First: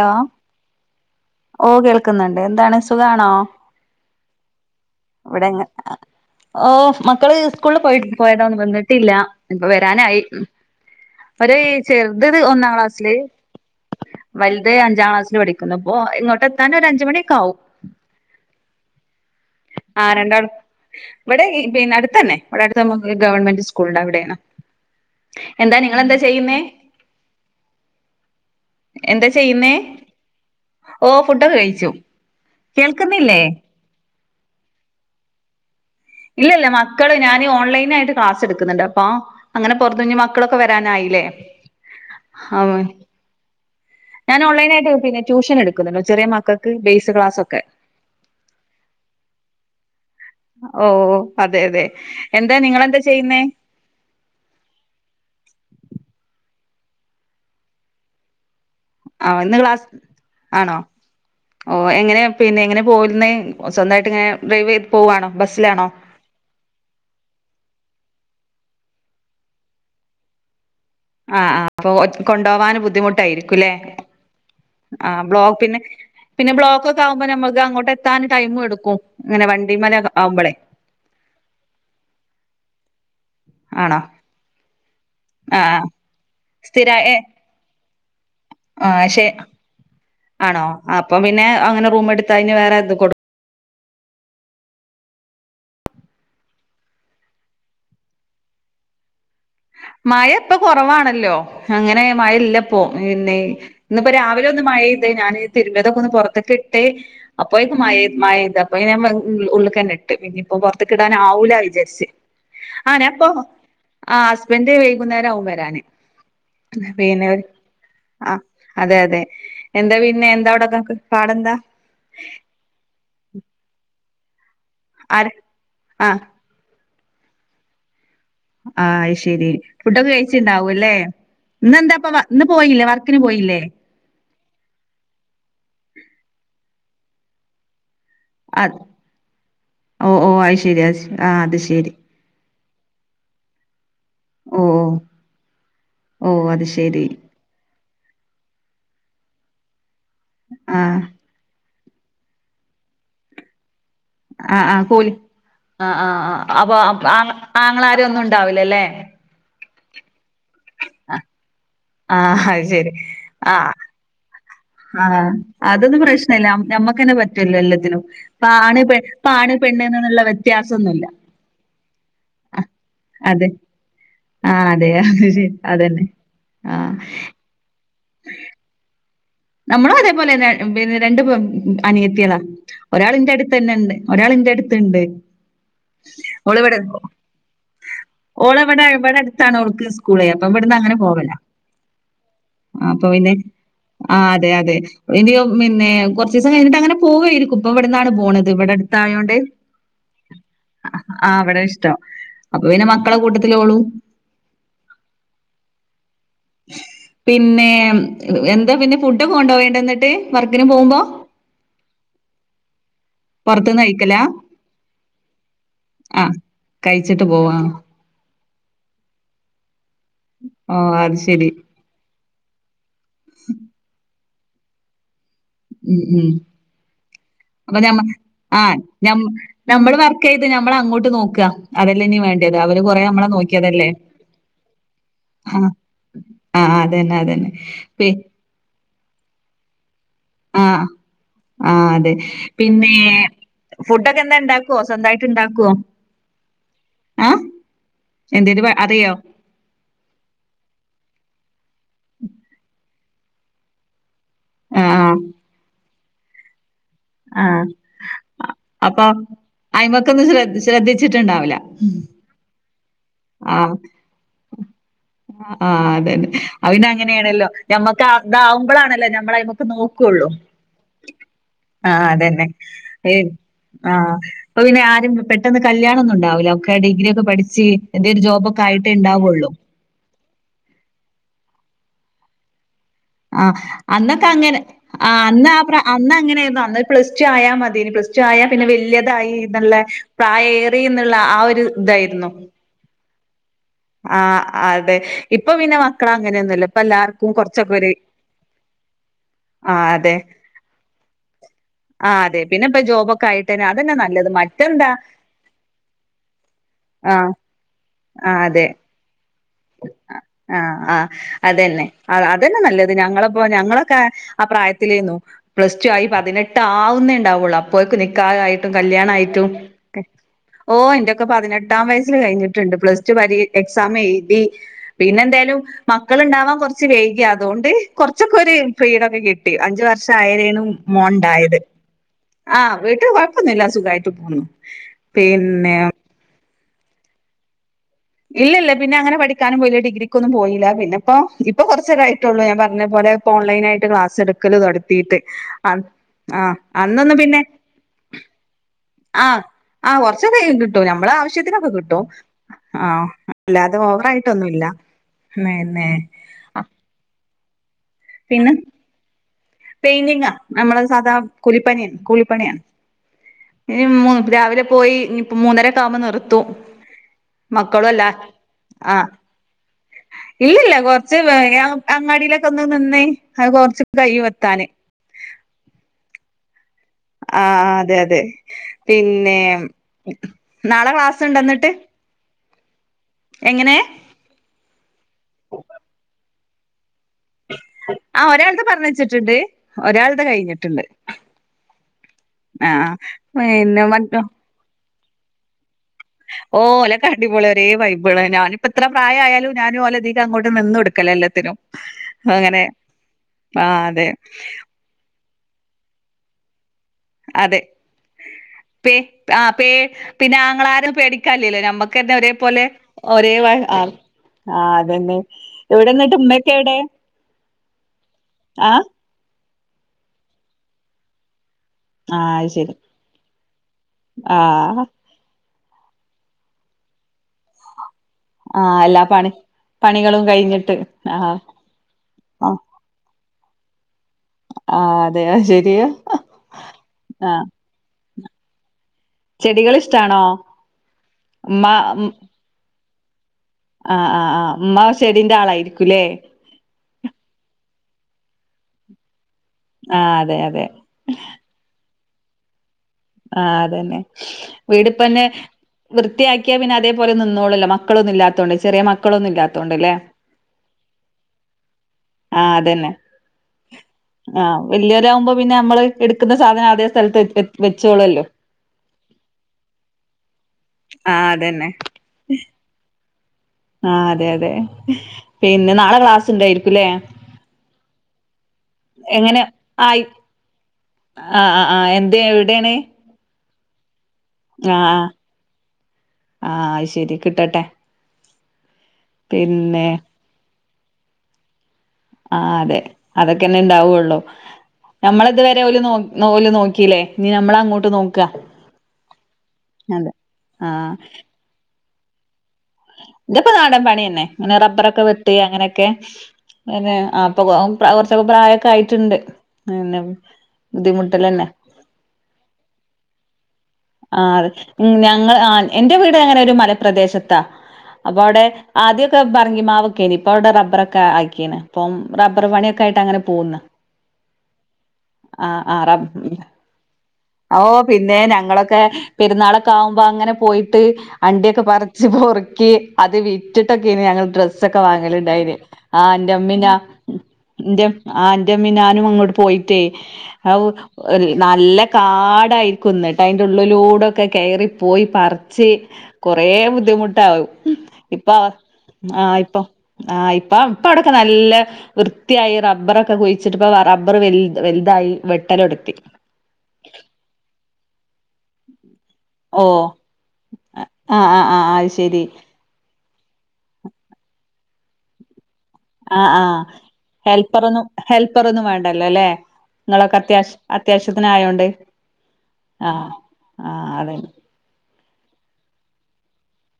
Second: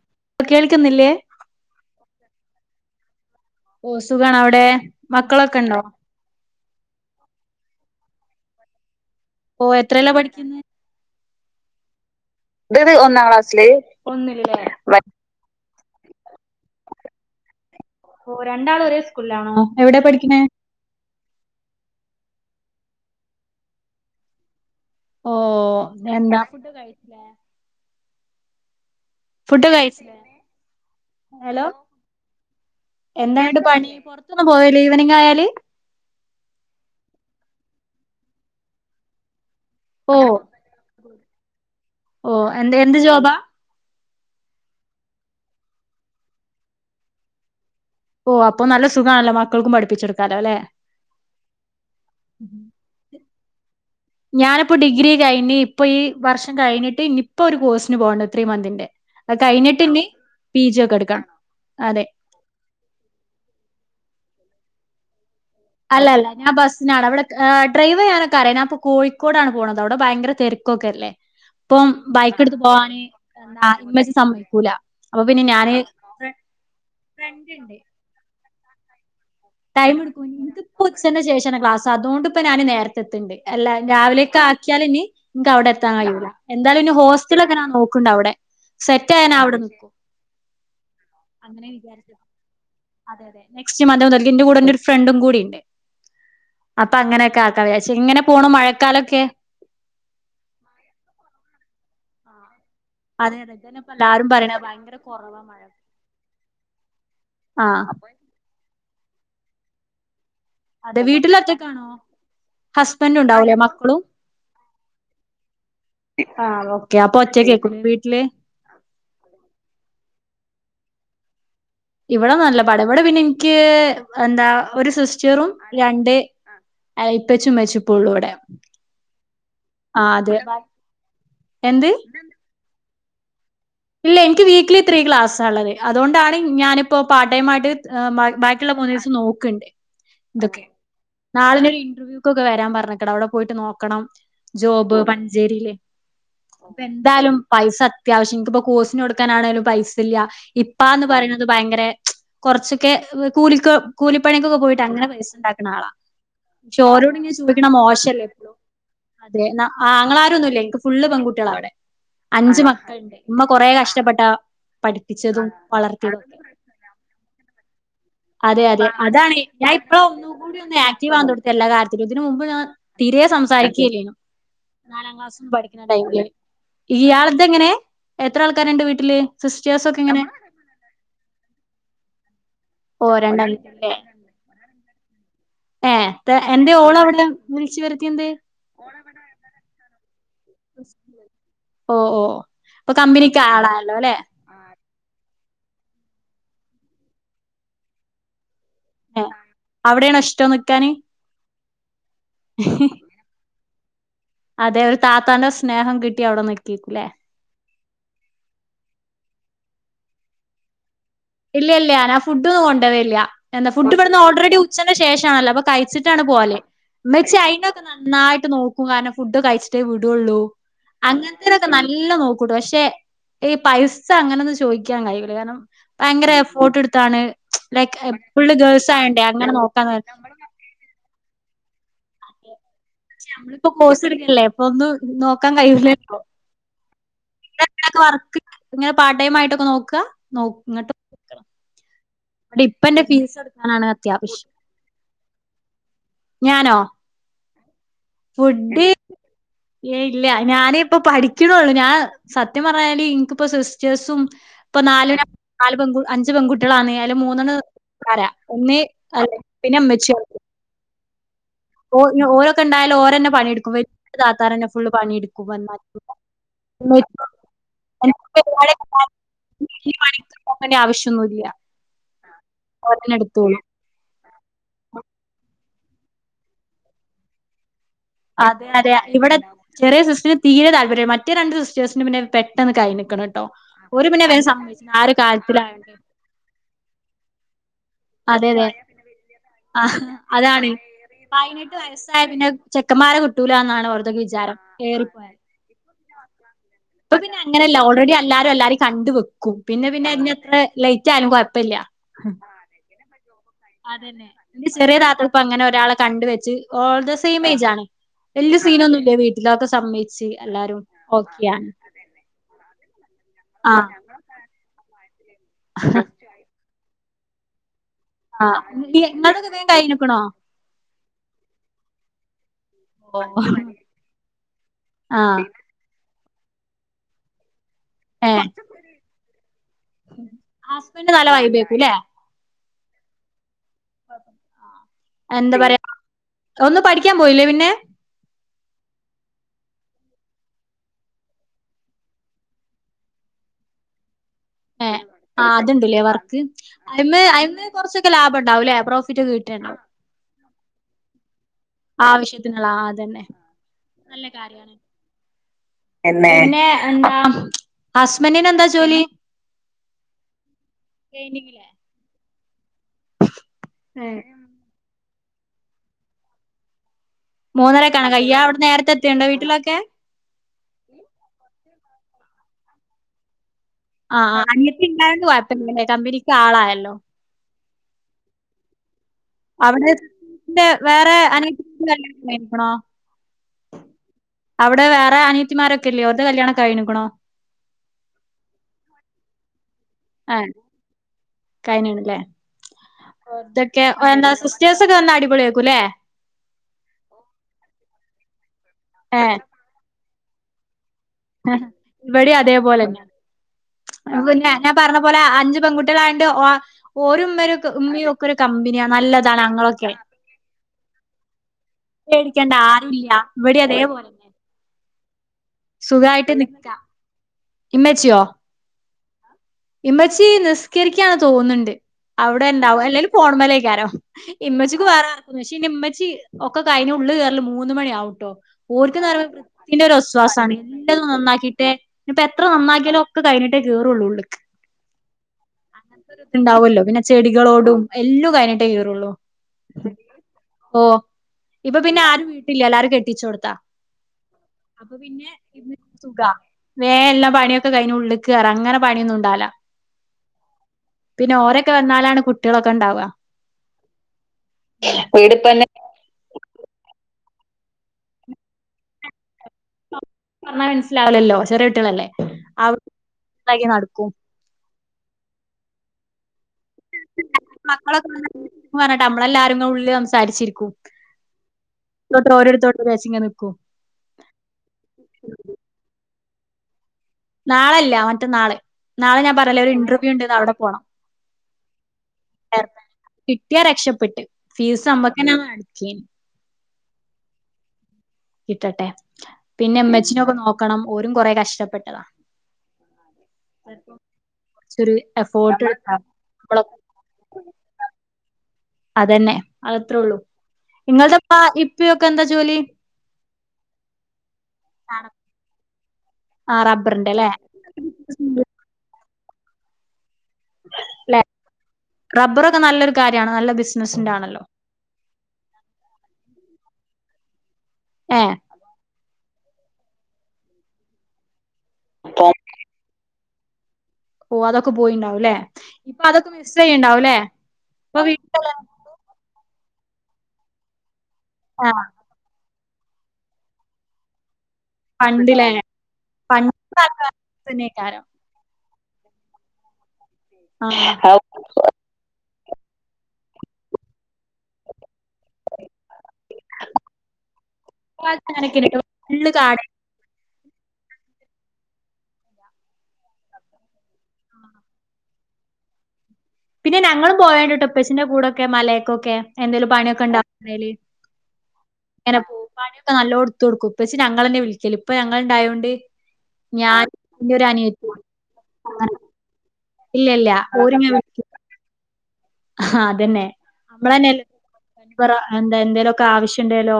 Hello കേൾക്കുന്നില്ലേ ഓ കേൾക്കുന്നുണ്ട് എന്താണ് സുഖാണോ ഓ സുഖണ അവിടെ മക്കളൊക്കെ ഇവിടെങ്ങ ഉണ്ടോ ഓ മക്കള് സ്കൂളിൽ പോയി പോയത ഒന്ന് വന്നിട്ടില്ല ഇപ്പ ഓ എത്രയല്ലാ വരാനായി പഠിക്കുന്നെ ഒ ചെറുത്ത് ഒന്നാം ക്ലാസ്സില് ഒന്നിലല്ലേ വലുതത് അഞ്ചാം ക്ലാസ്സിൽ പഠിക്കുന്നു അപ്പോ ഇങ്ങോട്ട് താന ഒ അഞ്ചുമണിയൊക്കെ ആവും ഓ രണ്ടാളും ഒരേ സ്കൂളിലാണോ എവിടെ ആ പഠിക്കണേ രണ്ടട ഇവിടെ പിന്നെ അടുത്ത തന്നെ ഇവിടെ അടുത്ത് നമു ഗവൺമെന്റ് സ്കൂള ഉണ്ട അവിടെയാണ് എന്താ നിങ്ങളെന്താ ഓന്താ ഫ ചെയ്യുന്നേ കഴ എന്താ ചെയ്യുന്നേ കഴിച്ചില്ലേ ഓ ഫുഡൊെ ഹലോ കഴിച്ചു കേൾക്കുന്നില്ലേ ഇ പോയല്ല ഈവനിങ് ആയാലല് ഇല്ലല്ല മക്കള് ഞാനീ ഓൺലൈനായിട്ട് ക്ലാസ് എടുക്കുന്നുണ്ട് അപ്പൊ അങ്ങനെ പൊറത്തുഞ്ഞ് ഓ മക്കളൊക്കെ വരാനായില്ലേ ഓ ആ എന്ത് എന്ത് ജോബാ ഞാൻ ഓൺലൈനായിട്ട് പിന്ന ട്യൂഷൻ എടുക്കുന്നുല്ലോ ചെറിയ മക്കൾക്ക് ബേസ് ക്ലാസ്സൊക്കെ ഓ അപ്പോ നല്ല സുഖമാണല്ലോ മക്കൾക്കും പഠിപ്പിചൊടുക്കും ഓ അതെ അതെ എന്താ നിങ്ങെളെന്താ ചെയ്യുന്നേ ഞാനിപ്പോ ഡിഗ്രി കഴിഞ്ഞ് ഇപ്പൊ ഈ വർഷം കഴിഞ്ഞിട്ട് ഇഞ് ഇപ്പോഒരു കോഴസിന് പോകണ്ട് ത്രീ മന്തിന്റെ ആ അ ഇന്ന് ക്ലാസ് കഴഞ്ഞിട്ടിഞ് ആണോ പീജി ഒക്കെ എടുക്കണം ഓ അതെ എങ്ങനെയ പിന്നെ എങ്ങനെ പോയിരുന്ന സ്വന്തമായിട്ട് ഇങ്ങനെ ഡ്രൈവ് പോവാണോ ബസ്സിലാണോ അല്ലല്ല ഞാൻ ബസ്സിനാണ് അവിടെ ഡ്രൈവ് ചെയ്യാൻ [unintelligible] ഞാൻ ഇപ്പോ കോഴിക്കോടാണ് പോണത് അവിടെ ഭയങ്കര തിരക്ക് ഓക്കെല്ലേ ആ ആ ഇപ്പം അപ്പൊ ബൈക്ക എടുത്ത് കൊണ്ടോവാൻ പോവാൻ ബുദ്ധിമുട്ടായിരിക്കുംല്ലേ [unintelligible] സമമ യ്ക്കൂല ആ ബ്ലോക്ക് പിന്നെ പിന്നെ ബ്ലോക്കൊക്കെ ആവുമ്പോ നമ്മക്ക് ഫ്രണ്ട്ണ്ട് അങ്ങോട്ട് എത്താൻ ടൈം എടുക്കും ഇങ്ങനെ ടൈം വണ്ടിമല എടുക്കും ആവുമ്പോളേ ഇതിപ്പോ ഉച്ചന്റെ ശേഷമാണ് ക്ലാസ് അതോണ്ട് പ്പോ ഞാന് നേരത്തെത്തണ്ട് അല്ല ആണോ രാവിലെയൊക്കെ ആക്കിയാല് ഇനി ൻക്ക് ആ അവിടെ എത്താൻ കഴിയൂല എന്താലും സ്ഥിര ഇനി ഏ ഹോസ്റ്റലെ ങ്ങനാ നോക്കുണ്ട അവിടെ ആ ശെ സെറ്റായാൽ ഞാൻ അവിടെ നിക്കും ആണോ അപ്പൊ പിന്നെ അങ്ങനെ റൂം എടുത്ത് കഴിഞ്ഞഞ് വേറെ എന്ത് കൊടുക്കും നക്സ്റ്റ് മംന്ത് മുതൽക് ന്റെ കൂടെ ന്റെ ഒരു ഫ്രണ്ടും കൂടി ഉണ്ട് അപ്പൊ അങ്ങനെയൊക്കെ ആക്കാ വിജാച്ച് ഇങ്ങനെ പോണു മഴക്കാലൊക്കെ മഴ ഇപ്പൊ കുറവാണല്ലോ അങ്ങനെ മഴ ഇല്ല പ്പോ അതെ പിന്നെ അതെ ഇതന്നെ ഇപ്പ ഇന്നപ്പോ എല്ലാരും രാവിലെ പറയണെ ഒന്ന് മഴ ഭയങ്കര പെയ്ത് ഞാന് കൊറവാ മഴ. തിരുമ്പിയതൊക്കെ ഒന്ന് പുറത്ക്കിട്ട് ഇട്ടേ അപ്പോ ആഹ് മയെ മയെയ്ത് അപ്പൊ ഞാൻ ഉള്ളുക്കെന്നിട്ട് അപ്പൊ അതെ പുറത്ത്ക്കിടാൻ വീട്ടില് ആവൂല ഒറ്റക്കാണോ? വിചാരിച്ച് ആ ഞാൻ ഹസ്ബൻഡും ഇപ്പൊ ഉണ്ടാവൂലേ മക്കളും ആ വന്തേ വൈകുന്നേരാവും വ രാൻ ആഹ് ഓക്കെ അപ്പൊ പിന്നെ ഒറ്റക്കേക്കൂലേ വീട്ടില്? ആ അതെ അതെ എന്താ പിന്നെ എന്താ അവിടെക്കക്ക് പാടന്താ ഇവിടെ നല്ല പടവിടെ പിന്നെ എനിക്ക് എന്താ ഒരു ആര് സിസ്റ്ററും രണ്ട് ആഹ് ഇപ്പച്ചുമ്മച്ചുപ്പള്ളൂടെ ആ ശരി ഫുഡൊക്കെ കഴിച്ചിട്ടുണ്ടാവൂല്ലേ ഇന്ന് എന്ത് എന്താപ്പ ഇന്ന് പോയില്ലേ വർ ത്തിന് പോയില്ലേ ഇല്ല എനിക്ക് വീക്കിലി ഇപ്പ പാർട്ടൈമായിട്ട് ബാ ബാക്കിയുള്ള അത് മൂന്നീസം നോക്കണ്ട് ഓഹ് ഓഹ് അത് ഇതൊക്കെ ശെരി അത് ആഹ് അത് ശെരി നാളിനൊരുന്റർവ്യൂക്കൊക്കെ വരാൻ പറഞ്ഞക്കണ് അവിടെ പോയിട്ട് നോക്കണം ഓ ജോബ് പഞ്ചേരിയിലെ ഓ അത് ഇപ്പ ശെരി എന്തായാലും പൈസ അത്യാവശ്യം ന്ക് പ്പോ കോഴ്സിനൊടുക്കാനാണെങ്കിൽ ഒരു പൈസല്ല ആഹ് ഇപ്പാന്ന് പറയുന്നത് ഭയങ്കര കൊറച്ചൊക്കെ കൂലിക് കൂലിപ്പണിയക്കൊക്കെ ആഹ് പോയിട്ട് ആഹ് അങ്ങനെ കൂലി പൈസ ഉണ്ടാക്കണ ആളാ ആഹ് ആഹ് പക്ഷെ ആഹ് അപ്പൊ ഓരോട് ആങ്ങ ഇങ്ങനെ ചോദിക്കണ ആങ്ങളാര് ഒന്നും മോശല്ലേ ഉണ്ടാവില്ലല്ലേ അതെ ആ ആങ്ങളാരൊന്നൂല്ല ന്ക് ഫുൾ പെൺകുട്ടികള ഇവിടെ ആ ഹ അത് ശെരി മ്മ കൊറെേ കഷ്ടപ്പെട്ടാ ആഹ അതൊന്നും പ്രശ്ന ഇല്ല ഞമ്മക്ക്ന്നെ പറ്റൂല്ലോ എല്ലാത്തിനും അതെ അതെ അതാണ് ഞാൻ ഇപ്പോഴ ഒന്നും കൂടി ഒന്ന് വ്യത്യാസൊന്നുല്ല ആക്റ്റീവ് ആവാൻ തൊട്ത്തിയെ എല്ലാ കാര്യത്തിലും ഇതിന് മുമ്പ് ഞാൻ തീരെ സം അതെ സംസാരിക്കേല്ല്യെനു ആഹ് അതെ നാലാം അത് ശരി ക്ലാസ്സ് പഠിക്കണ അതന്നെ ടൈമില് ആഹ് ഇയാളതെങ്ങനെ എത്ര ആൾക്കാരണ്ട് വീട്ടില് നമ്മളും എങ്ങനെ അതേപോലെന്നെ ബ് പിന്നെ രണ്ട് പെബ് അനിയത്തിയെള ഓ രണ്ടാൾക്കാരല്ലേ ഒരാളിന്റെട്തന്നെണ്ട് ഒരാളിന്റെ അട്ത്ത്ണ്ട് ഏഹ് ത എന്തേ ഓൾവിടെ ഓളവിടെ വിളിച്ചു വരുത്തിയെന്തേ ഒളെവിടെ വിടെ അടുത്താണ് ഓൾ സ്കൂളെ അപ്പം ഇവിടന്ന് അങ്ങനെ പോവല ഓ ഓ അപ്പൊ കമ്പനിക്ക് ആളായല്ലോ ആ അതെ അതെ ഇനി പിന്നെ കുറച്ചീസം കഴിഞ്ഞിട്ട് അങ്ങനെ പോവായിരിക്കും ഇപ്പൊ ഇവിടെന്നാണ് പോണത് ഇവിടെ അട് ഏഹ് താഴോണ്ട് അവിടെയാണോ ഇഷ്ടം നിക്കാന് ആ അവിടെ അപ്പൊ പിന്നെ മക്കളെ കൂട്ടത്തിലോളു അതെ ഒരു താത്താന്റെ സ്നേഹം കിട്ടി. അവിടെ നിക്കേക്കുല്ലേ പിനേമ് എന്താ പിന്നെ ഫുഡൊക്കെ കൊണ്ടോവെയ്ണ്ടോ ന്നിട്ട് വർക്കിന് പോകുമ്പോ? ഇല്ല ഇല്ല്യ നാ ഫുഡ് ഒന്ന് ല്ല്യാ എന്താ പൊറത്ത്ന്ന് ഫുഡ് ഇവട്ന്ന് കഴിക്കലാ? ഓൾറെഡി ഉച്ചന്റെ ശേഷാണല്ലോ അപ്പൊ കഴിച്ചിട്ടാണ് ആ പോവല്. കഴിച്ചിട്ട് മ്മെഛെ പോവാ. അയിന്ൊക്കെ നന്നായിട്ട് നോക്കും കാരണം ഫുഡ് കഴിച്ച് ഇ വിടുള്ളൂ ഓ അത് ശരി. അങ്ങനത്തെൊനൊക്കേ നല്ല നോക്കൂട്ടൂ പക്ഷെ ഈ പൈസ് ച്ചാങ്ങനൊന്നും ചോയിക്യാൻ കഴില്ല കാരണം ഭയങ്കര എഫോർട്ട്ട്ത്താണ്. അപ്പൊഞമ്മക്ക്‌ ആ ഞമ് നമ്മൾ നോക്കാന്ന് വർകെയ്ത് ഞമ്മൾ അങ്ങോട്ട് നോക്കാ അതെല്ലേ നീ വേണ്ടിയത്. അവര് കൊറേ അമ്മളെ പക്ഷെ നമ്മളിപ്പോ നോക്കിയതല്ലേ കോഴ്സ് എടുക്കല്ലേ ഇപ്പൊ ഒന്നും നോക്കാൻ ഹാ ആ അതന്നെ അതന്നെ. പി നെ [inaudible] പാർട്ട് ടൈം ആയിട്ടൊക്കെ നോക്കാ നോക് ആ ഇങ്ങട് ആ അതെ പിനേ അടക്കാനാണ് അത്യാവശ്യം ഫുഡൊക്കെണ്ടാക്കോ സ്വന്തായിട്ട് ണ്ടാക്കോ? ഞാനോ? എന്തേലും വ- ഫുഡ് അറിയോ ഏ ഇല്ല ഞാനീപ്പ പഠിക്കണേള്ളൂ. ഞാൻ സത്യം പറഞ്ഞ്കഴിഞ്ഞാല് ഇൻക്ക്‌പ്പോ സിസ്റ്റേഴ്സും ഇപ്പോ ആ നാല് നാല് പെൺ ക്കു അഞ്ച് പെൺകു ളാണെ അയില് ആ ആ. മൂന്നെണ് പര ഒന്ന് അപ്പൊ അെല്ല പിന്നെമ്മച്യോം അയിമക്കൊന്നും ശ്ര ശ്രദ്ധിച്ചിട്ടുണ്ടാവില്ല ഓ ഓരൊക്കെ ഉണ്ടായി ഓരന്നെ ആ പണിയെടുക്കും വീ [inaudible] താത്താർന്നെ ഫുള്ളും പണിയെടുക്കും ആ വന്നാൽ അതന്നെ അത് പിന്നെ അങ്ങനെയാണല്ലോ [unintelligible] ഞമ്മക്ക് ഇതാവുമ്പളാണല്ലോ ഞമ്മള് അയിമക്ക് നോക്കുള്ളൂ എെ [inaudible] ആവശ്യൊന്നുമല്ല ആ അതന്നെ ഏ ആ അപ്പൊ പിന്നെ ആരും പെട്ടെന്ന് കല്യാണോന്നും ഉണ്ടാവില്ല ഒക്കെ ഡിഗ്രിയൊക്കേ പഠിച്ച്. എന്തേലും ജോബൊക്കെ അതെ അതെ ആയിട്ടേ ഇവിടെ ഇണ്ടാവുള്ളൂ ചെറിയ സിസ്റ്റർ തീരെ താല്പര്യംഇല്ല മറ്റേ രണ്ട് സിസ്റ്റേഴ്സിിനന് പിന്നെ പെട്ടെന്ന് കൈ നിക്കണം ട്ടോ ആഹ് ഓര് പിന്നെ അന്നൊക്കെ വേം അങ്ങനെ സമ്മതിച്ചു ആ ഒരു അന്ന് കാര്യത്തിലായോണ്ട് അന്ന് അങ്ങനെയായിരുന്നു അന്ന് പ്ലസ് ടു ആയാമതി. തിന് പ്ലസ് ടു ആയാ അതെ അതെ പിന്നെ വെല്ല്യാ യതായി എന്നുള്ള ആഹ് പ്രായ അതാണ് ഏറീന്ന് ള്ള ആ ഒരു ഇതായിരുന്നു. ചെക്കമ്മാരെ ക് ആ അതെ ഇപ്പൊ പിന്നെ മക്കളങ്ങനെയൊന്നുല്ല ഇപ്പോപ്പിനങ്ങനെല്ല ഓൾറെഡി എല്ലാരു എല്ലാരേ കണ്ട് വെക്കും പിന്നെ ആഹ് പിന്നെ അതെ അ അത്ര ലേറ്റ് ആയാലുംകൊയപ്പെല്യ. ആഹ് അതെ പിന്നെ ഇപ്പ ജോബൊക്കെ ആയിട്ടന്നെ അ അതന്നെ നല്ലത് ന്റെ മറ്റെന്താ ചെറിയനാത്തൂന് ഇപ്പ അങ്ങനെ ഒരാളെ കണ്ട്വെച്ച് ഓ ള്ത് ആഹ് സെയിമേജാന് ആഹ് അതെ എല്ല്സീനൊന്നുംല്ല വീട്ടിലൊക്കെ സമ്മയിച്ച് എല്ലാരും ഓക്കെയാണ്. അ അതന്നെ നല്ലത് ഞങ്ങളെ അപ്പോൊ ആഹ് ഞങ്ങളൊക്കേ ആ പ്രായത്തിലേന്നു പ്ലസ് ടു ആയി പതിനെട്ട് ആവുന്നേണ്ടാവുള്ളൂ അ പോയിക് നിക്കാ ആഹ് ആായിട്ടും കല്യാണായിട്ടും ഇങ്ങൾതൊക്കെ വേം കഴിഞ്ഞ്ക്ക്ണോ ഓ ഇന്റെയൊക്കെ പതിനെട്ടാം വയസ്സിൽ കഴിഞ്ഞി ണ്ട് പ്ലസ്ടു പരീ എക്സാം എഴുതി ആഹ് പിന്നെന്തേനു അഹ് മക്കള്ണ്ടാവാൻ കുറച്ച് വൈകി അതോണ്ട് ഏഹ് കുർച്ചൊക്കോര് ഫ്രീടൊക്കെ കിട്ടി അഞ്ചുവർഷായേരാണ് ഹസ്ബൻഡ് നല്ല മോൻണ്ടായത്. വൈബേക്കുംല്ലേ ആഹ് വീട്ടിൽ കൊഴപ്പൊന്നുല്ല സുഖമായിട്ട് പോന്നു പിന്നെ. ഒന്ന് പഠിക്കാൻ പോയില്ലേ പിന്നെ. ഇല്ല ഇല്ല പിന്നെ അങ്ങനെ പഠിക്കാനും പോയില്ലാ ഡിഗ്രിക്കൊന്നും പോയില്ല പിന്നെപ്പോ ഇപ്പൊ കൊറച്ചതായിട്ടുള്ളൂ ഞാൻ പറഞ്ഞപോലെ പ്പൊ ഓൺലൈനായി്ട്ട് ക്ലസ് എട് എ ആ ത്ണ്ടല്ലേ വർക്ക് ആഹ് അന്നൊന്നും അയിമേ പിന്നെ അയിമേ കൊറച്ചൊക്കെ ലാഭണ്ടാവു ല്ലേ ഫ റ്റ്ക്ക്‌ കിട്യേണ്ടാവു അത്ഏ കിട്ടൂ നമ്മള ആവശ്യത്തിനൊക്കെ കിട്ടും ആവശ്യത്തിനുള്ള ആ ആഹ് അതന്നെ ല്ലാതെ നല്ല ഓവറായിട്ടൊന്നുല്ല. കാര്യാണ് മേ ന്നെ അഹ് പിന്നെ എന്താ ഹസ്ബൻഡിന് പിന്നെ എന്താ ജോലി പെയിന്റിങ്ങാ അമ്മള് സാധാ പെയിന്റിങ്ങിലെ കുലിപ്പണിയെന്നെ കൂലി പ്പണിയ ഈ മൂ രാവിലെ പോയി ഇനിപ്പ മൂന്നരക്കാക്കുമ്പോ നിർത്തു മൂന്നരക്കാണ് ഇയ്യ് അവിടെന്ന് നേരത്തെ ത്തേണ്ടോ വീട്ടിലൊക്കെ ഇല്ലല്ല കുറച്ച് അങ്ങാടിയിലൊക്കെ ഒന്ന് നിന്നേ അത് കൊറ ആ ആ അനിയത്തിണ്ടായോണ്ട് യെ- പ്പല്യ കമ്പനിക്ക് ആളായല്ലോ. ആ അതെ അതെ. പിന്നെ അവിടെ നാളെ വേറെ ക്ലാസ് ഇണ്ടോ അനി എന്നിട്ട് [unintelligible] ണോ എങ്ങനെ അവിടെ വേറെ അനിയത്തിമാരൊക്കെല്യേ ഒൽത് കല്യാണൊക്കേ കയിഞ്ഞിക്ക്ണോ? ആഹ് ഒരാളത് പറഞ്ഞ വച്ചിട്ടുണ്ട്. ഒരാളത് കഴിഞ്ഞിട്ടുണ്ട്. കഴഞ്ഞണല്ലേ ആഹ് പിന്നെ ഇതൊക്കെ എന്നാ സിസ്റ്റേഴ്സൊക്കെ വന്ന അടിപൊളി ആക്കും അല്ലേ. ഓലക്ക അടിപൊളെ ഒരേ വൈബിള് ഞാനിപ്പോ എത്ര പ്രായ ഏ ആയാലും ഞാനും ഓലതില് അങ്ങോട്ട് നിന്ന്ടുക്കും. ഇവിടെ അതേപോലെന്ന ആ അതെ പിന്നെ ഞാൻ പറഞ്ഞ പോലെ അഞ്ച് പെൺകുട്ടികളായണ്ട് ഓരും ഉമ്മരു അതെ ഉമ്മ ഒക്കെ ഒരു കമ്പനിയാ നല്ലതാണ് അങ്ങളൊക്കെ പേടിക്കല്ലോ ഞമ്മക്ക്ന്നെ ഒരേ പേടിക്കേണ്ട പോലെ ആരുല്ല ഒരേ ഇവിടെ അതേപോലെന്നെ ആ അതന്നെ. എവിടെന്നട്ട ഉമ്മയൊക്കെ എവിടെ? ഇമ്മ ആഹ് ഇമ്മച്ചി നിസ്കരിക്കാണ് തോന്നുന്നുണ്ട്. ആ അവിടെ അത് ശരി ഉണ്ടാവും അല്ലെങ്കി ഫോൺമലേക്ക ആരോ ആ ഇമ്മച്ചിക്ക് വേറെ ആർക്കൊ പക്ഷമ്മച്ചി ഒക്കെ കൈഞ്ഞ ഉള്ളി കേറല മൂന്ന് മണിയാവും. ട്ടൊ ആ ഓരിക്ക് എല്ലാ പറയ പണി വൃത്തിന്റെ ഒരു പണികളും വൊസ്വാസണ്. കഴിഞ്ഞിട്ട് എന്റെും ആ നന്നാക്കിയിട്ട് ഇനിപ്പോ എത്ര ആ നന്നാക്കിയാലും ഒക്കെ കഴിഞ്ഞിട്ടേ കേറുള്ളൂ ഉള്ള്ക്ക്. ആ അതെ അത് ശരിയാ അങ്ങനത്തെ ഇത്ണ്ടാവല്ലോ പിന്നെ ആ ചെടികളോടും എല്ലോം കഴഞ്ഞിട്ടെ കെ റുള്ളു ചെടികൾ ഇഷ്ടാണോ ഉമ്മ ഇപ്പ പിന്നെ ഉം ആരും വീട്ടില്ല എല്ലാരും കെ ആ ആ ആ ഉമ്മ അപ്പൊ പിന്നെ ചെടിന്റെ ഇന്നിപ്പോ ആളായിരിക്കുംല്ലേ സുഖാ എല്ലാം പണിയക്കെ ക ഉള്ള്ക്കെറ അങ്ങനെ പണിയൊന്നും ഉണ്ടാവില്ല. ആഹ് അതെ അതെ പിന്നെ ഓരൊക്കെ വന്നാലാണ് കുട്ടികളൊക്കെ ഇണ്ടാവാ. ആഹ് അതന്നെ വീടിപ്പന്നെ വൃത്തിയാക്കിയാ പിന്നെ അതേ പോ നിന്നോള്ളല്ല മക്കളൊന്നുംല്ലാത്തോണ്ട് ചെറിയ മക്കളൊന്ന ഇല്ലാ പറഞ്ഞാ മനസ്സിലാവലല്ലോ ചെറിയട്ടികളല്ലേ. ആഹ് അതന്നെ ആഹ് വലിയവരാകുമ്പോ പിന്നെ നമ്മള് എടുക്കുന്ന സാധനം അതേ സ്ഥലത്ത് വെ മക്കളൊക്കെ വെച്ചോളല്ലോ പറഞ്ഞട്ട് നമ്മളെല്ലാരും ഉള്ളിലങ്ങനെ സംസാരിച്ചിരിക്കും. ആഹ് ഇോട്ട് ഓരോരുത്തോട്ട രങ്ങ നി [unintelligible] ആ അതെ അതെ പിന്നെ നാളെ ക്ലാസ് ഉണ്ടായിരിക്കുംല്ലേ. നാളല്ല മറ്റന്നാള് നാളെ ഞാൻ പറയലേ ഒരു ഇന്റർവ്യൂ ഉണ്ട്ന്ന് അവിടെ പോണം. ആ ആ ആഹ് എന്ത് എവിടെയാണ്? കിട്ടിയാ രക്ഷപ്പെട്ട് ആഹ് ഫീസ് ആഹ് അമ്മക്കന്ന അടുക്കെനി. ആഹ് ശരി കിട്ടട്ടെ. കിട്ടട്ടെ പിന്നെ എമ്മച്ചിനൊക്കെ നോക്കണം ഓരും കുറെ കഷ്ടപ്പെട്ടതാ. ആ അതെ അതൊക്കെന്നെ ഇണ്ടാവുള്ളൂ. കൊറച്ചൊരു നമ്മള ഇതുവരെ എഫോർട്ട് ഓല് നോ നോക്കില്ലേ ഇനി നമ്മളങ്ങോട്ട് നോക്ക. അതെന്നെ അത്രേ അതെ ഉള്ളൂ. ആഹ് നിങ്ങളുടെ പ ഇപ്പ ഒക്കെ എന്താ ജോലി? ഇന്റെപ്പപ്പോ നാടൻ പണിന്നെ അങ്ങനെ റബറൊക്കെ വെട്ട അങ്ങനെ ക്കെ ആ പിന്നെ റബ്ബറിന്റെ ല്ലേ? ആപ്പൊ കുറച്ചൊക്കെ പ്രായൊക്കെ ആയിട്ടുണ്ട്. പിന്നെ അല്ല ബുദ്ധിമുട്ടലന്നെ റബ്ബറൊക്കെ നല്ലൊരു കാര്യാണ് നല്ല ബി ആ അത ഞങ്ങ ആ എന്റെ വീട് അങ്ങനെ ഒരു മലപ്രദേശത്താ. അപ്പൊ ഏഹ് അവിടെ ആദ്യൊക്കെ ബറങ്ങി മാവൊക്കെന് ഇപ്പ അവിടെ റബ്ബറൊക്കെ ആക്കിയന അപ്പം റബ്ബർ പണിയൊക്കെ ആയിട്ട് അങ്ങനെ പോകുന്നു. ഓഹ് അതൊക്കെ പോയിണ്ടാവും ല്ലെ ഇപ്പൊ അതൊക്കെ മിസ് ചെയുണ്ടാവു ല്ലേ. ഓഹ് പിന്നെ ഞങ്ങളൊക്കെ പെരുന്നാളൊക്കെ ആകുമ്പോ അങ്ങനെ പോയിട്ട് അണ്ടിയൊക്കെ ആഹ് പറിച്ച് പൊറുക്കി അത് വിറ്റിട്ടൊക്കെ ഞങ്ങൾ ഡ്രസ് സൊക്കെ പണ്ട്ലേ വാങ്ങലണ്ടായിന് ആഹ് ഇന്റെ മ്മ ഞ പണ്ടത്തെ ആൾക്കാര് ന്റെ തന്നെയ്ക്കാരം ആഹ് ന്റെ മ്മി ഞാനും അങ്ങോട്ട് പോയിട്ടേ ഏഹ് ആഹ് നല്ല ആടായിരിക്കുന്നു ട്ട് അയ്ന്റെ ഉള്ളൂലൂടെ ക്കെ കേറി പോയി പറച്ച് കൊറേ ബുദ്ധിമുട്ടാവും ഇപ്പത്തെ കാലത്ത് ഇപ്പൊ അങ്ങനെയൊക്കെയല്ലട്ടോ ഫുള്ള് ആഹ് ഇപ്പൊ കാട് ആഹ് പ്പ ഇപ്പ അടൊക്കെ നല്ല വൃത്തിയായി റബ്ബറൊക്കെ കുഴിച്ചിട്ട് റബ്ബർ വൽ വൽതായി വെട്ട [unintelligible] പിന്ന ഞങ്ങളും പോയോണ്ടിട്ട ഇപ്പച്ചിന്റെ കൂടെ ക്കെ മല കൊ ക്കെ എന്തെലും ഓഹ് പണിയൊക്കെ ഉണ്ടല് ആഹ് ആഹ് ആഹ് അത് ഇങ്ങനെ ശരി പണിയൊക്കെ നല്ലോ തോട്ക്കും ഇപ്പച്ചി ഞങ്ങളെ ന്നെ വിക്കൽ ഇപ്പ ഞങ്ങള ഉണ്ടായോണ്ട് ആഹ് ആഹ് ഹെൽപ്പറോന്നും ഹെൽപ്പർ ഒന്നും വേണ്ടല്ലോ ല്ലേ നിങ്ങളൊക്കെ ഇല്ലല്ല അത്യാശ് ഓരിങ്ങനെ വിളിക്കും അത്യാവശ്യത്തിന് ആയോണ്ട് ആഹ് അതന്നെ ആഹ് നമ്മള ന്നെ അതന്നെ പറ എന്താ എന്തേലൊക്കെ ആവശ്യം ഉണ്ടലോ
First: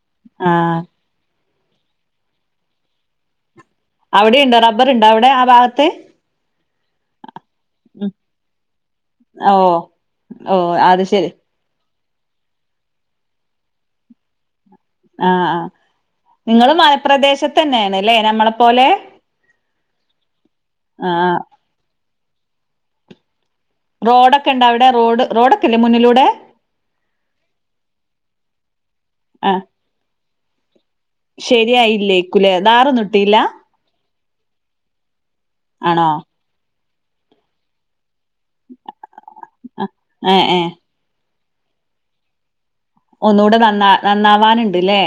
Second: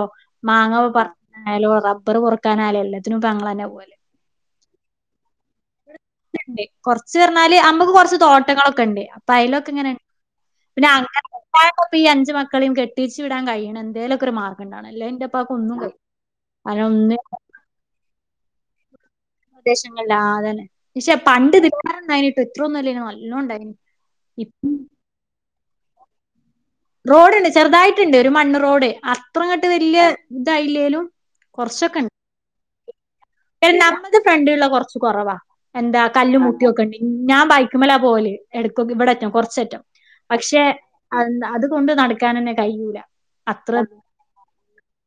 ആഹ് മാങ്ങ പറ ആയാലും റബ്ബർ പോറകാനായാലും എല്ലത്തിനും ഞങ്ങൾ ന്നെ പോവൽ അവിടെ ഇണ്ടോ റബ്ബർ ണ്ടോ അവിടെ ആ ഭാഗത്ത് കൊറച്ച് പറഞ്ഞാല് അമ്മക്ക് ഉം കൊർച്ച് തോട്ടങ്ങളൊക്കെ ഉണ്ട് അപ്പൊ അയ്ലൊക്കെ ഓഹ് ഇങ്ങനെ ഓഹ് അത് ശരി അപ്പൊ അഞ്ച് മക്കളും കെട്ടിച്ച് വിടാൻ കഴിയണം എന്തേലൊക്കെ ഒരു മാ അത് കൊണ്ടാണല്ലോ ഇന്റെ ആഹ് ഉപ്പാക്ക് ആഹ് ഒന്നും കയി നിങ്ങള് അയിനൊന്നിനും [unintelligible] മലപ്രദേശത്ത് തന്നെയാണ്ല്ലേ നമ്മളെ പോലെ പ്രദേശങ്ങളില് ആഹ് അതന്നെ പക്ഷെ ആഹ് പണ്ട് ഇതിങ്ങനെ [unintelligible] ഇത്രയൊന്നും അല്ലേയ്നി നല് നല്ലോം ഇണ്ടായിനി റോഡൊക്കെ ഇപ്പ ഇണ്ടാ അവിടെ റോഡ് റോഡൊക്കെ ഇല്ലേ മുന്നിലൂടെ? റോഡ് ഇണ്ട് ചെറുതായിട്ടുണ്ട് ഒരു മണ്ണ് റോഡ് അത്ര ഇങ്ങട്ട് വെല്യ ഇതായില്ലേലും ശരിയായില്ലേക്കുലെ ഥാറൊന്നും ഇട്ട് അയിന് നമ്മക്ക് ഫ്രണ്ടില്ള്ള കൊറച്ച് കൊറവാ എന്താ ആണോ കല്ലറും മുട്ടിയൊക്കെ [unintelligible] ഞാൻ ബൈക്കുമ്മലാ പോവല് എടക്കൊക്ക് ഇവിടെറ്റം കൊറച്ചറ്റം ഏഹ് പക്ഷെ ഏഹ് അതെന്താ അതുകൊണ്ട് നടക്കാനെന്നെ ഒന്നൂടെ നന്നാ നന്നാവാനുണ്ട്ല്ലേ?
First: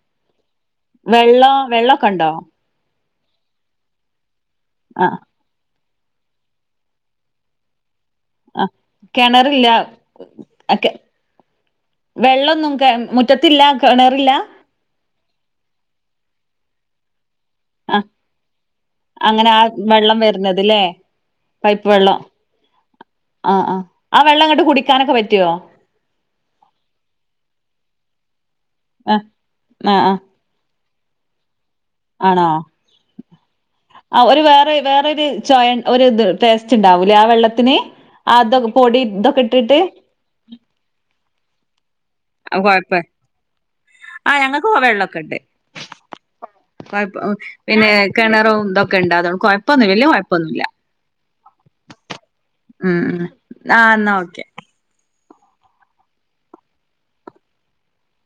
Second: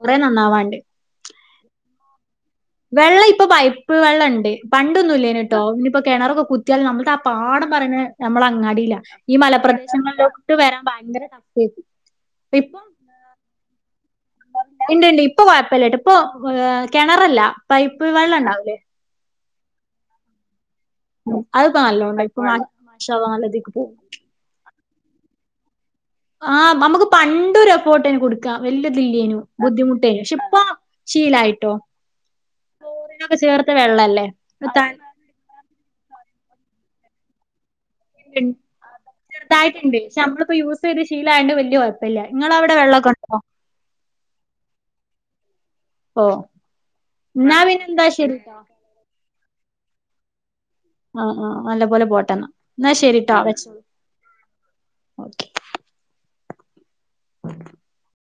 കൊറെ നന്നാവാന്ണ്ട് വെള്ളോ വെള്ളൊക്കെ ഉണ്ടോ? വെള്ളം ഇപ്പൊ പൈപ്പ് വെള്ളം ഇണ്ട് ആഹ് പണ്ടൊന്നുല്ലേന് ട്ടോ ഇനിപ് ഇപ്പൊ കെണറൊക്കെ കുത്തിയാലും നമ്മളത് ആ പാഠം [unintelligible] ആഹ് ഞമ്മളങ്ങാടീലാ ഈ കിണറില്ല മലപ്രദേശങ്ങളിലോട്ട് വരാൻ ഒക്കെ ഭയങ്കര ടഫായിരിക്കും വെള്ളൊന്നും ഇപ്പൊ കെ മുറ്റത്തില്ല കെണറില്ല? ഇണ്ട് ഇണ്ട് ഇപ്പൊ കൊയപ്പല്ലാട്ടോ ഇപ്പൊ ഏഹ് കെണറല്ല പൈപ്പ് ആഹ് വെള്ളം ഉണ്ടാവൂലേ? അങ്ങനെ ആ വെള്ളം വെരുന്നത് ല്ലേ അതിപ്പോ പൈപ്പ് വെള്ളം നല്ലോണ്ടാ ഇപ്പൊ മാഷാഅള്ളാ ആഹ് നല്ലതീക്ക് പോവും ആഹ് ആ വെള്ളം ഇങ്ങട്ട് കുടിക്ക് ടിക്കാനൊക്കെ പറ്റുവോ? ആഹ് നമ്മക്ക് പണ്ട് ഒരു എഫേട്ടേന് കുടിക്കാൻ ആഹ് വെല്ല്യതില്ലേനു ആഹ് ബുദ്ധിമുട്ടേനു ആഹ് പക്ഷെ ഇപ്പ ശീലായിട്ടോ ആണോ ക്ലോറിനൊക്കെ ചേർത്ത വെള്ളല്ലേ ആഹ് ഒരു വേറെ ത- വേറൊരു ചൊയ ഇണ്ട് ഒരുത് ടേസ്റ്റ് ഇണ്ടാവൂല്ലേ ആ വെള്ളത്തിന് അതൊക് പൊടി ഇതൊക്കെ ഇട്ടിട്ട് ചെറുതായിട്ടുണ്ട് പക്ഷെ നമ്മളിപ്പോ യൂസ് ചെയ്ത് ശീലായോണ്ട് വല്യ കുഴപ്പല്ല അത് ഇങ്ങളവിടെ കൊഴപ്പ വെള്ളൊക്കെ ഉണ്ടോ ആ ഞങ്ങൾക്ക് ഇപ്പൊ വെള്ളമൊക്കെയിണ്ട് ഓ എന്നാ പിന്നെ പിന്നെന്താ ശരിട്ടോ കെണറും ഇതൊക്കെ ഉണ്ടാതൊ കുഴപ്പൊന്നും വല്യ കൊഴപ്പൊന്നുല്ല ആഹ് ആഹ് നല്ല പോലെ പോട്ടെന്നാ എന്നാ ഉം ഉം ശരിട്ടോ ആ എന്നാ ഓക്കെ ആ